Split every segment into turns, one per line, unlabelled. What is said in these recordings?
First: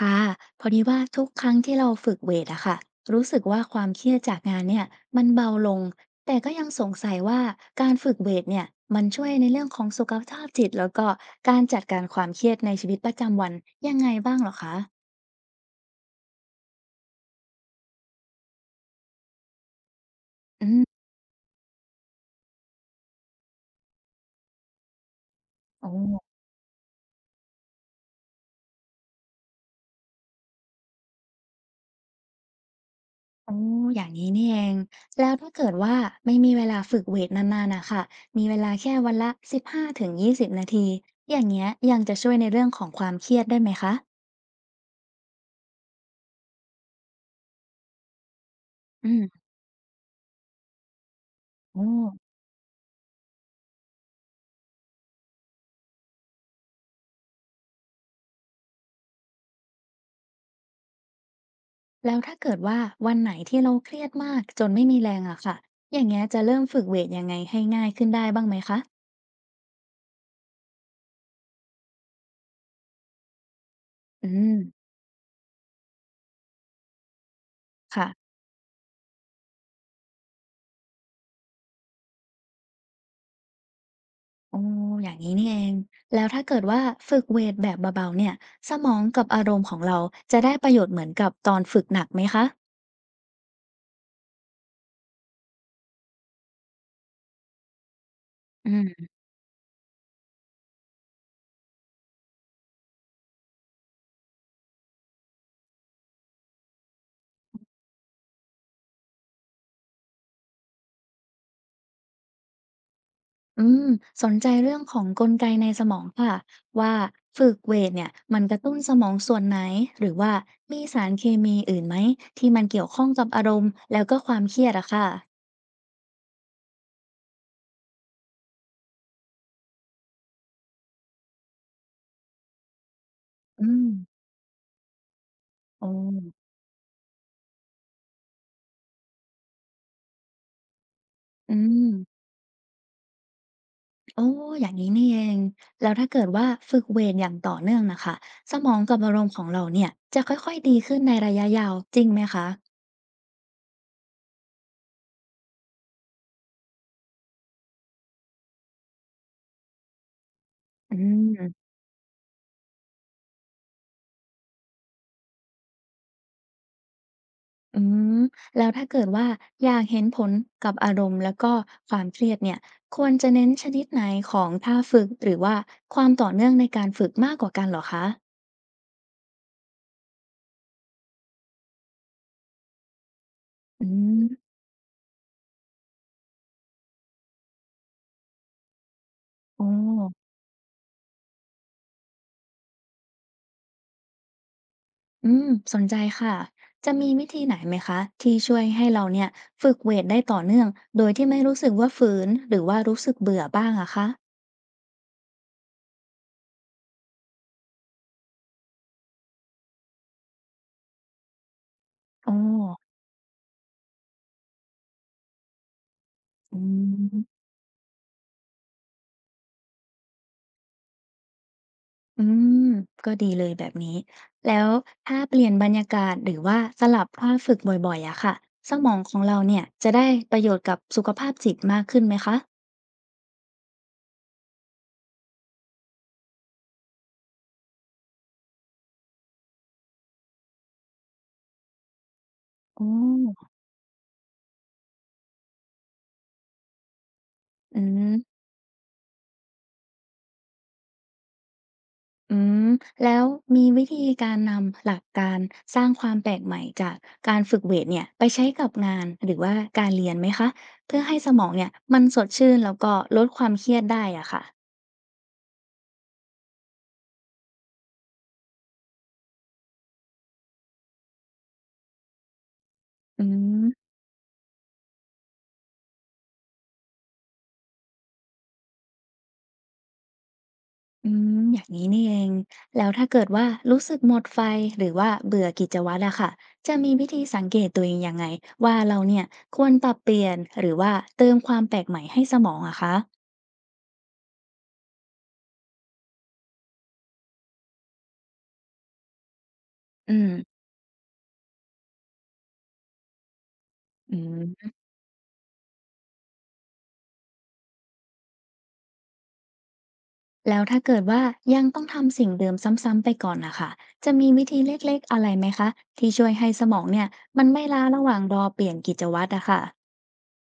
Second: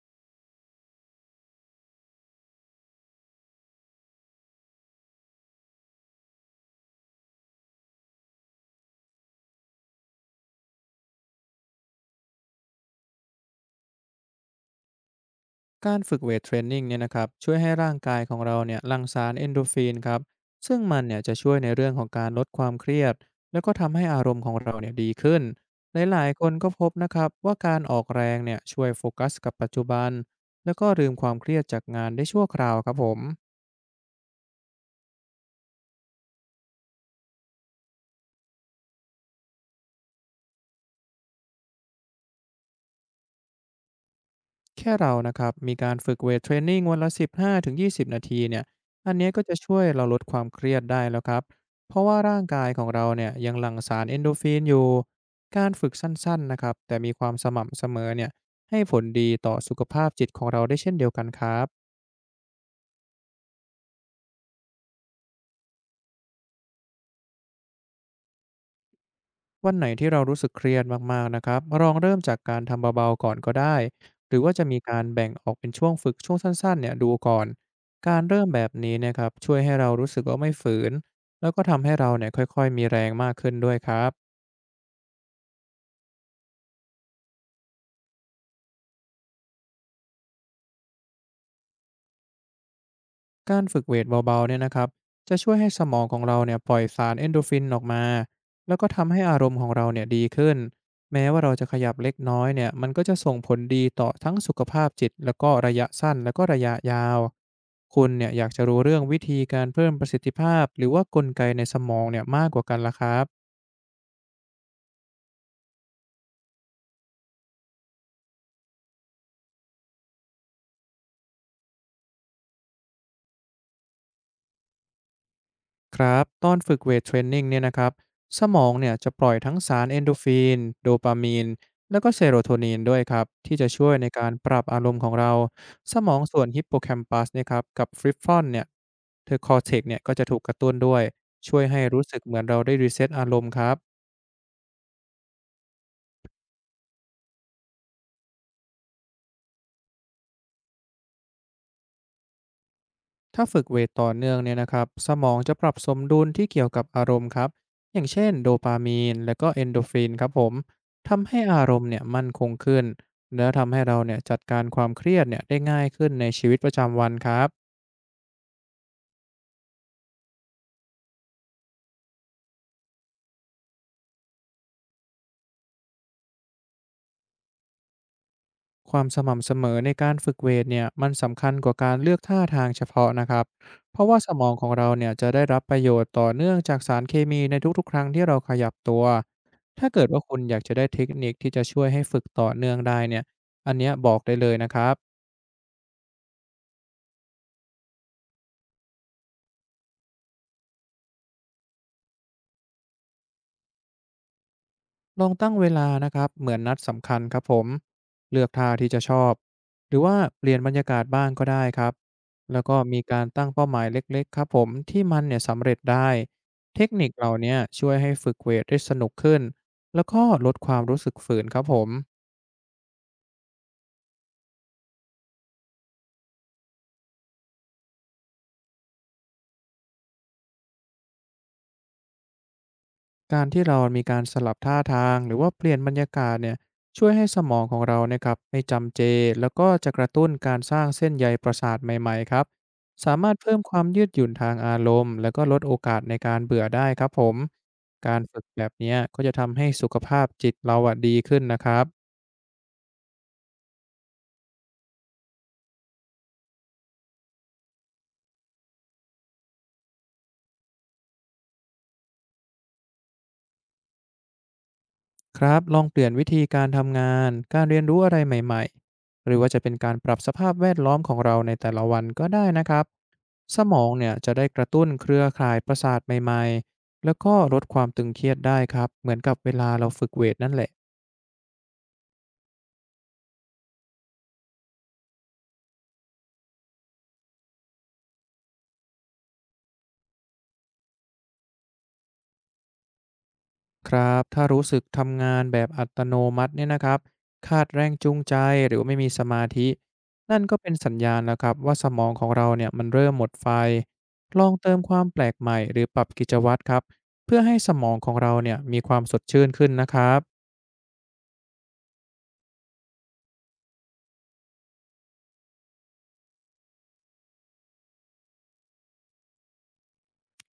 ค่ะพอดีว่าทุกครั้งที่เราฝึกเวทอะค่ะรู้สึกว่าความเครียดจากงานเนี่ยมันเบาลงแต่ก็ยังสงสัยว่าการฝึกเวทเนี่ยมันช่วยในเรื่องของสุขภาพจิตแล้วก็การจัดการความเครียดในชีวิตประจำวันยังไงบ้างเหรอคะ
การฝึกเวทเทรนนิ่งเนี่ยนะครับช่วยให้ร่างกายของเราเนี่ยหลั่งสารเอนโดรฟินครับ
อื
ซึ่งมัน
ม
เนี่ยจะช่วยในเรื่องของการลดความเครียดแล้วก็ทำให้อารมณ์ของเราเนี่ยดีขึ้น
โอ้
หลายๆคนก็พบนะครับว่าการออกแรงเนี่ยช่วยโฟกัสกับปัจจุบันแล้วก็ลืมความเครียดจากงานได้ชั่วคราวครับผม
โอ้อย่างนี้นี่เองแล้วถ้าเกิดว่าไม่มีเวลาฝึกเวทนานๆนะค่ะมีเวลาแค่วันละสิบห้าถึงยี่สิบนาทีอย่างเงี้ยยังจะช่วยในเรื่องของความเครียดได้ไหมคะ
แค่เรานะครับมีการฝึกเวทเทรนนิงวันละ 15-20 นาทีเนี่ย
อื
อันเนี้ยก็
ม
จะช่วยเราลดความเครียดได้แล้วครับ
โอ้
เพราะว่าร่างกายของเราเนี่ยยังหลั่งสารเอนโดรฟินอยู่การฝึกสั้นๆนะครับแต่มีความสม่ำเสมอเนี่ยให้ผลดีต่อสุขภาพจิตของเราได้เช่นเดียวกันครับ
แล้วถ้าเกิดว่าวันไหนที่เราเครียดมากจนไม่มีแรงอะค่ะ อย่างเงี้ยจะเริ่มฝึกเวตยังไงให้ง่ายขึ้นได้บ้างไหมคะ
วันไหนที่เรารู้สึกเครียดมากๆนะครับลองเริ่มจากการทำเบาๆก่อนก็ได้
อื
หรือว่า
ม
จะมีการแบ่งออกเป็นช่วงฝึกช่วงสั้นๆเนี่ยดูก่อน
ค่ะ
การเริ่มแบบนี้เนะครับช่วยให้เรารู้สึกว่าไม่ฝืน แล้วก็ทำให้เราเนี่ยค่อยๆมีแรงมากขึ้นด้วยครับ
อ๋ออย่างนี้นี่เอง แล้วถ้าเกิดว่าฝึกเวตแบบเบาๆเนี่ยสมองกับอารมณ์ของเราจะได้ประโยชน์เหมือนกับตอนฝึกหนักไหมคะ
การฝึกเวทเบาๆเนี่ยนะครับจะช่วยให้สมองของเราเนี่ยปล่อยสารเอนโดรฟินออกมา
อื
แล้วก็
ม
ทำให้อารมณ์ของเราเนี่ยดีขึ้นแม้ว่าเราจะขยับเล็กน้อยเนี่ยมันก็จะส่งผลดีต่อทั้งสุขภาพจิตแล้วก็ระยะสั้นแล้วก็ระยะยาวคุณเนี่ยอยากจะรู้เรื่องวิธีการเพิ่มประสิทธิภาพหรือว่ากลไกในสมองเนี่ยมากกว่ากันละครับ
อืม สนใจเรื่องของกลไกในสมองค่ะว่าฝึกเวตเนี่ยมันกระตุ้นสมองส่วนไหนหรือว่ามีสารเคมีอื่นไหมที่มันเกี่ยวข้องกับอารมณ์แล้วก็ความเครียดอะค่ะ
ครับตอนฝึกเวทเทรนนิ่งเนี่ยนะครับสมองเนี่ยจะปล่อยทั้งสารเอนโดรฟินโดปามีนแล้วก็เซโรโทนินด้วยครับที่จะ
อื
ช่
ม
วยในการปรับอารมณ์ของเรา
อ๋
สมองส่วน
อ
ฮิปโปแคมปัสเนี่ยครับกับฟริฟฟอนเนี่ยเธอคอเทกเนี่ยก็จะถูกกระตุ้นด้วย
อื
ช่วยให้
ม
รู้สึกเหมือนเราได้รีเซ็ตอารมณ์ครับ
โอ้ออย่างนี้นี่เองแล้วถ้าเกิดว่าฝึกเวทอย่างต่อเนื่องน่ะค่ะสมองกับอารมณ์ของเราเนี่ยจะค่อยๆดีขึ้นในระยะยาวจริงไหมคะ
ถ้าฝึกเวทต่อเนื่องเนี่ยนะครับสมองจะปรับสมดุลที่เกี่ยวกับอารมณ์ครับอย่างเช่นโดปามีนและก็เอนโดรฟินครับผม
อื
ทำให้อาร
ม
มณ์เนี่ยมั่นคงขึ้นและทำให้เราเนี่ยจัดการความเครียดเนี่ยได้ง่ายขึ้นในชีวิตประจำวันครับ
อืมแล้วถ้าเกิดว่าอยากเห็นผลกับอารมณ์แล้วก็ความเครียดเนี่ยควรจะเน้นชนิดไหนของท่าฝึกหรือว่าความต่อเนื่องในการฝึกมากกว่ากันเหรอคะ
ความสม่ำเสมอในการฝึกเวทเนี่ยมันสำคัญกว่าการเลือกท่าทางเฉพาะนะครับ
อื
เพราะว่า
ม
สมองของเราเนี่ยจะได้รับประโยชน์ต่อเนื่องจากสารเคมีในทุกๆครั้งที่เราขยับตัว
อ๋อ
ถ้าเกิดว่าคุณอยากจะได้เทคนิคที่จะช่วยให้ฝึกต่อเนื่องได้เนี่ยอันเนี้ยบอกได้เลยนะครับ
อืมสนใจค่ะ จะมีวิธีไหนไหมคะที่ช่วยให้เราเนี่ยฝึกเวทได้ต่อเนื่องโดยที่ไม่รู้สึกว่าฝืนหรือว่ารู้สึกเบื่อบ้างอะคะ
ลองตั้งเวลานะครับเหมือนนัดสำคัญครับผมเลือกท่าที่จะชอบหรือว่าเปลี่ยนบรรยากาศบ้างก็ได้ครับ
อ๋อ
แล้วก็มีการตั้งเป้าหมายเล็กๆครับผมที่มันเนี่ยสำเร็จได้
อื
เทคนิคเหล่า
ม
เนี้ยช่วยให้ฝึกเวทได้สนุกขึ้นแล้วก็ลดความรู้สึกฝืนครับผม
อืม ก็ดีเลยแบบนี้ แล้วถ้าเปลี่ยนบรรยากาศหรือว่าสลับท่าฝึกบ่อยๆอะค่ะ สมองของเราเนี่ยจะได้ประโยชน์กับสุขภาพจิตมากขึ้นไหมคะ
การที่เรามีการสลับท่าทางหรือว่าเปลี่ยนบรรยากาศเนี่ยช่วยให้สมองของเราเนี่ยครับไม่จำเจแล้วก็จะกระตุ้นการสร้างเส้นใยประสาทใหม่ๆครับ
อ๋
สามารถ
อ
เพิ่มความยืดหยุ่นทางอารมณ์แล้วก็ลดโอกาสในการเบื่อได้ครับผม
อื
การฝึ
ม
กแบบเนี้ยก็จะทำให้สุขภาพจิตเราอะดีขึ้นนะครับ
อืมแล้วมีวิธีการนำหลักการสร้างความแปลกใหม่จากการฝึกเวทเนี่ยไปใช้กับงานหรือว่าการเรียนไหมคะเพื่อให้สมองเนี่ยมันสดชื่นแล้วก็ลดความเครียดได้อะค่ะ
ครับลองเปลี่ยนวิธีการทำงานการเรียนรู้อะไรใหม่ๆหรือว่าจะเป็นการปรับสภาพแวดล้อมของเราในแต่ละวันก็ได้นะครับ
อื
สมอง
ม
เนี่ยจะได้กระตุ้นเครือข่ายประสาทใหม่ๆแล้วก็ลดความตึงเครียดได้ครับเหมือนกับเวลาเราฝึกเวทนั่นแหละ
อืมอย่างนี้นี่เองแล้วถ้าเกิดว่ารู้สึกหมดไฟหรือว่าเบื่อกิจวัตรอะค่ะจะมีวิธีสังเกตตัวเองยังไงว่าเราเนี่ยควรปรับเปลี่ยนหรือว่าเติมความแปลกใหม่ให้สมองอะคะ
ครับถ้ารู้สึกทำงานแบบอัตโนมัติเนี่ยนะครับขาดแรงจูงใจหรือว่าไม่มีสมาธิ
อืม
นั่นก็เป็นสัญญาณแล้วครับว่าสมองของเราเนี่ยมันเริ่มหมดไฟ
อื
ลอง
ม
เติมความแปลกใหม่หรือปรับกิจวัตรครับเพื่อให้สมองของเราเนี่ยมีความสดชื่นขึ้นนะครับ
แล้วถ้าเกิดว่ายังต้องทำสิ่งเดิมซ้ำๆไปก่อนนะคะ จะมีวิธีเล็กๆอะไรไหมคะที่ช่วยให้สมองเนี่ยมันไม่ล้าระหว่างรอเปลี่ยนกิจวัตรอะค่ะ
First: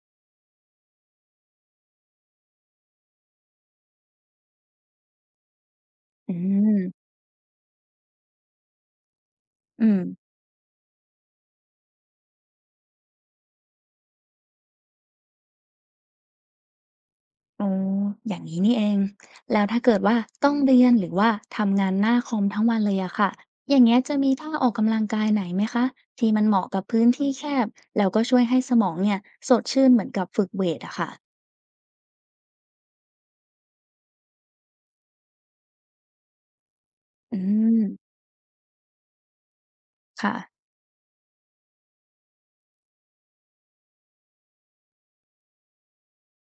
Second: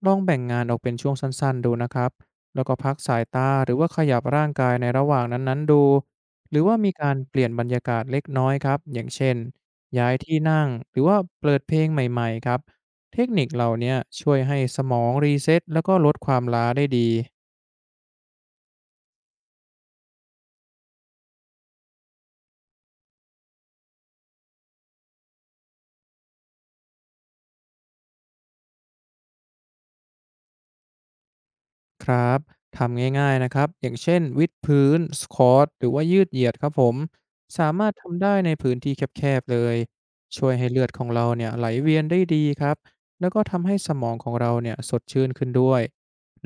ลองแบ่งงานออกเป็นช่วงสั้นๆดูนะครับ แล้วก็พักสายตาหรือว่าขยับร่างกายในระหว่างนั้นๆดู
อื
หรือว่ามี
ม
การเปลี่ยนบรรยากาศเล็กน้อยครับ อย่างเช่น
อืม
ย้ายที่นั่งหรือว่าเปิดเพลงใหม่ๆครับ เทคนิคเหล่าเนี้ยช่วยให้สมองรีเซ็ตแล้วก็ลดความล้าได้ดี
อ๋ออย่างนี้นี่เอง แล้วถ้าเกิดว่าต้องเรียนหรือว่าทำงานหน้าคอมทั้งวันเลยอะค่ะอย่างเงี้ยจะมีท่าออกกำลังกายไหนไหมคะที่มันเหมาะกับพื้นที่แคบแล้วก็ช่วยให้สมองเนี่ยสดชื่นเหมือนกับฝึกเวทอะค่ะ
ครับทำง่ายๆนะครับอย่างเช่นวิดพื้นสควอตหรือว่ายืดเหยียดครับผม
อื
สามารถ
ม
ทำได้ในพื้นที่แคบๆเลย
ค่ะ
ช่วยให้เลือดของเราเนี่ยไหลเวียนได้ดีครับแล้วก็ทำให้สมองของเราเนี่ยสดชื่นขึ้นด้วย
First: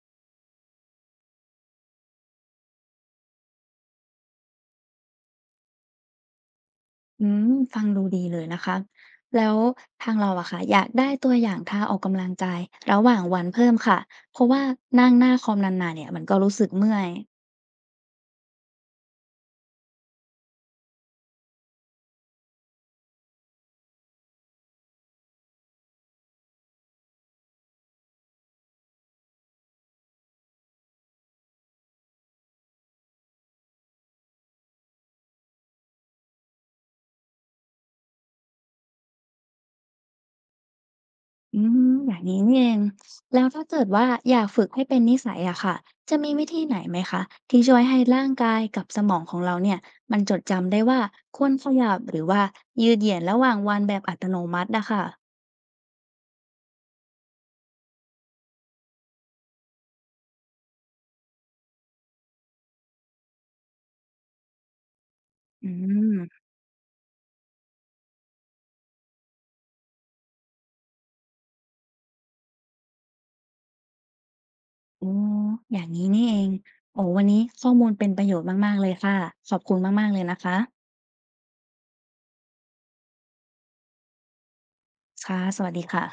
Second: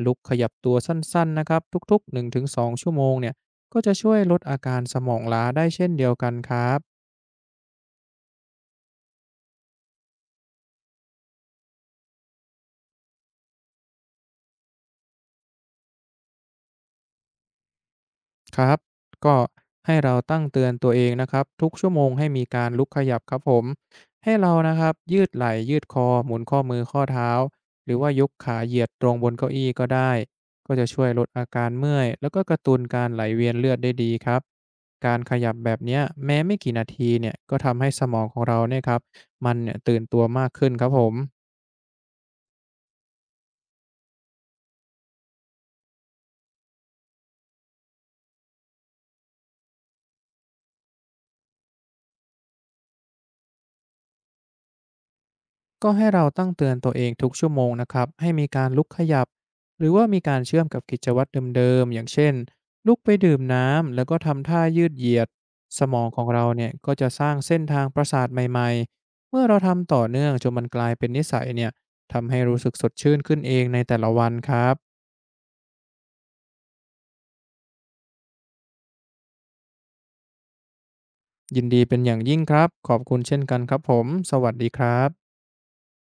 ลุกขยับตัวสั้นๆนะครับทุกๆ1-2ชั่วโมงเนี่ยก็จะช่วยลดอาการสมองล้าได้เช่นเดียวกันครับ
อืมฟังดูดีเลยนะคะ แล้วทางเราอะค่ะอยากได้ตัวอย่างท่าออกกำลังกายระหว่างวันเพิ่มค่ะเพราะว่านั่งหน้าคอมนานๆเนี่ยมันก็รู้สึกเมื่อย
ครับก็ให้เราตั้งเตือนตัวเองนะครับทุกชั่วโมงให้มีการลุกขยับครับผมให้เรานะครับยืดไหล่ยืดคอหมุนข้อมือข้อเท้าหรือว่ายกขาเหยียดตรงบนเก้าอี้ก็ได้ก็จะช่วยลดอาการเมื่อยแล้วก็กระตุ้นการไหลเวียนเลือดได้ดีครับการขยับแบบเนี้ยแม้ไม่กี่นาทีเนี่ยก็ทำให้สมองของเราเนี่ยครับมันเนี่ยตื่นตัวมากขึ้นครับผม
อืมอย่างนี้นี่เอง แล้วถ้าเกิดว่าอยากฝึกให้เป็นนิสัยอะค่ะจะมีวิธีไหนไหมคะที่ช่วยให้ร่างกายกับสมองของเราเนี่ยมันจดจำได้ว่าควรขยับหรือว่ายืดเหยียดระหว่างวันแบบอัตโนมัตินะคะ
ก็ให้เราตั้งเตือนตัวเองทุกชั่วโมงนะครับให้มีการลุกขยับหรือว่ามีการเชื่อมกับกิจวัตรเดิมๆอย่างเช่นลุกไปดื่มน้ำแล้วก็ทำท่ายืดเหยียด
อื
สมองของ
ม
เราเนี่ยก็จะสร้างเส้นทางประสาทใหม่ๆเมื่อเราทำต่อเนื่องจนมันกลายเป็นนิสัยเนี่ยทำให้รู้สึกสดชื่นขึ้นเองในแต่ละวันครับ
อ๋ออย่างนี้นี่เองโอ้วันนี้ข้อมูลเป็นประโยชน์มากๆเลยค่ะ ขอบคุณมากๆเลยนะคะ
ยินดีเป็นอย่างยิ่งครับขอบคุณเช่นกันครับผมสวัสดีครับ
ค่ะสวัสดีค่ะ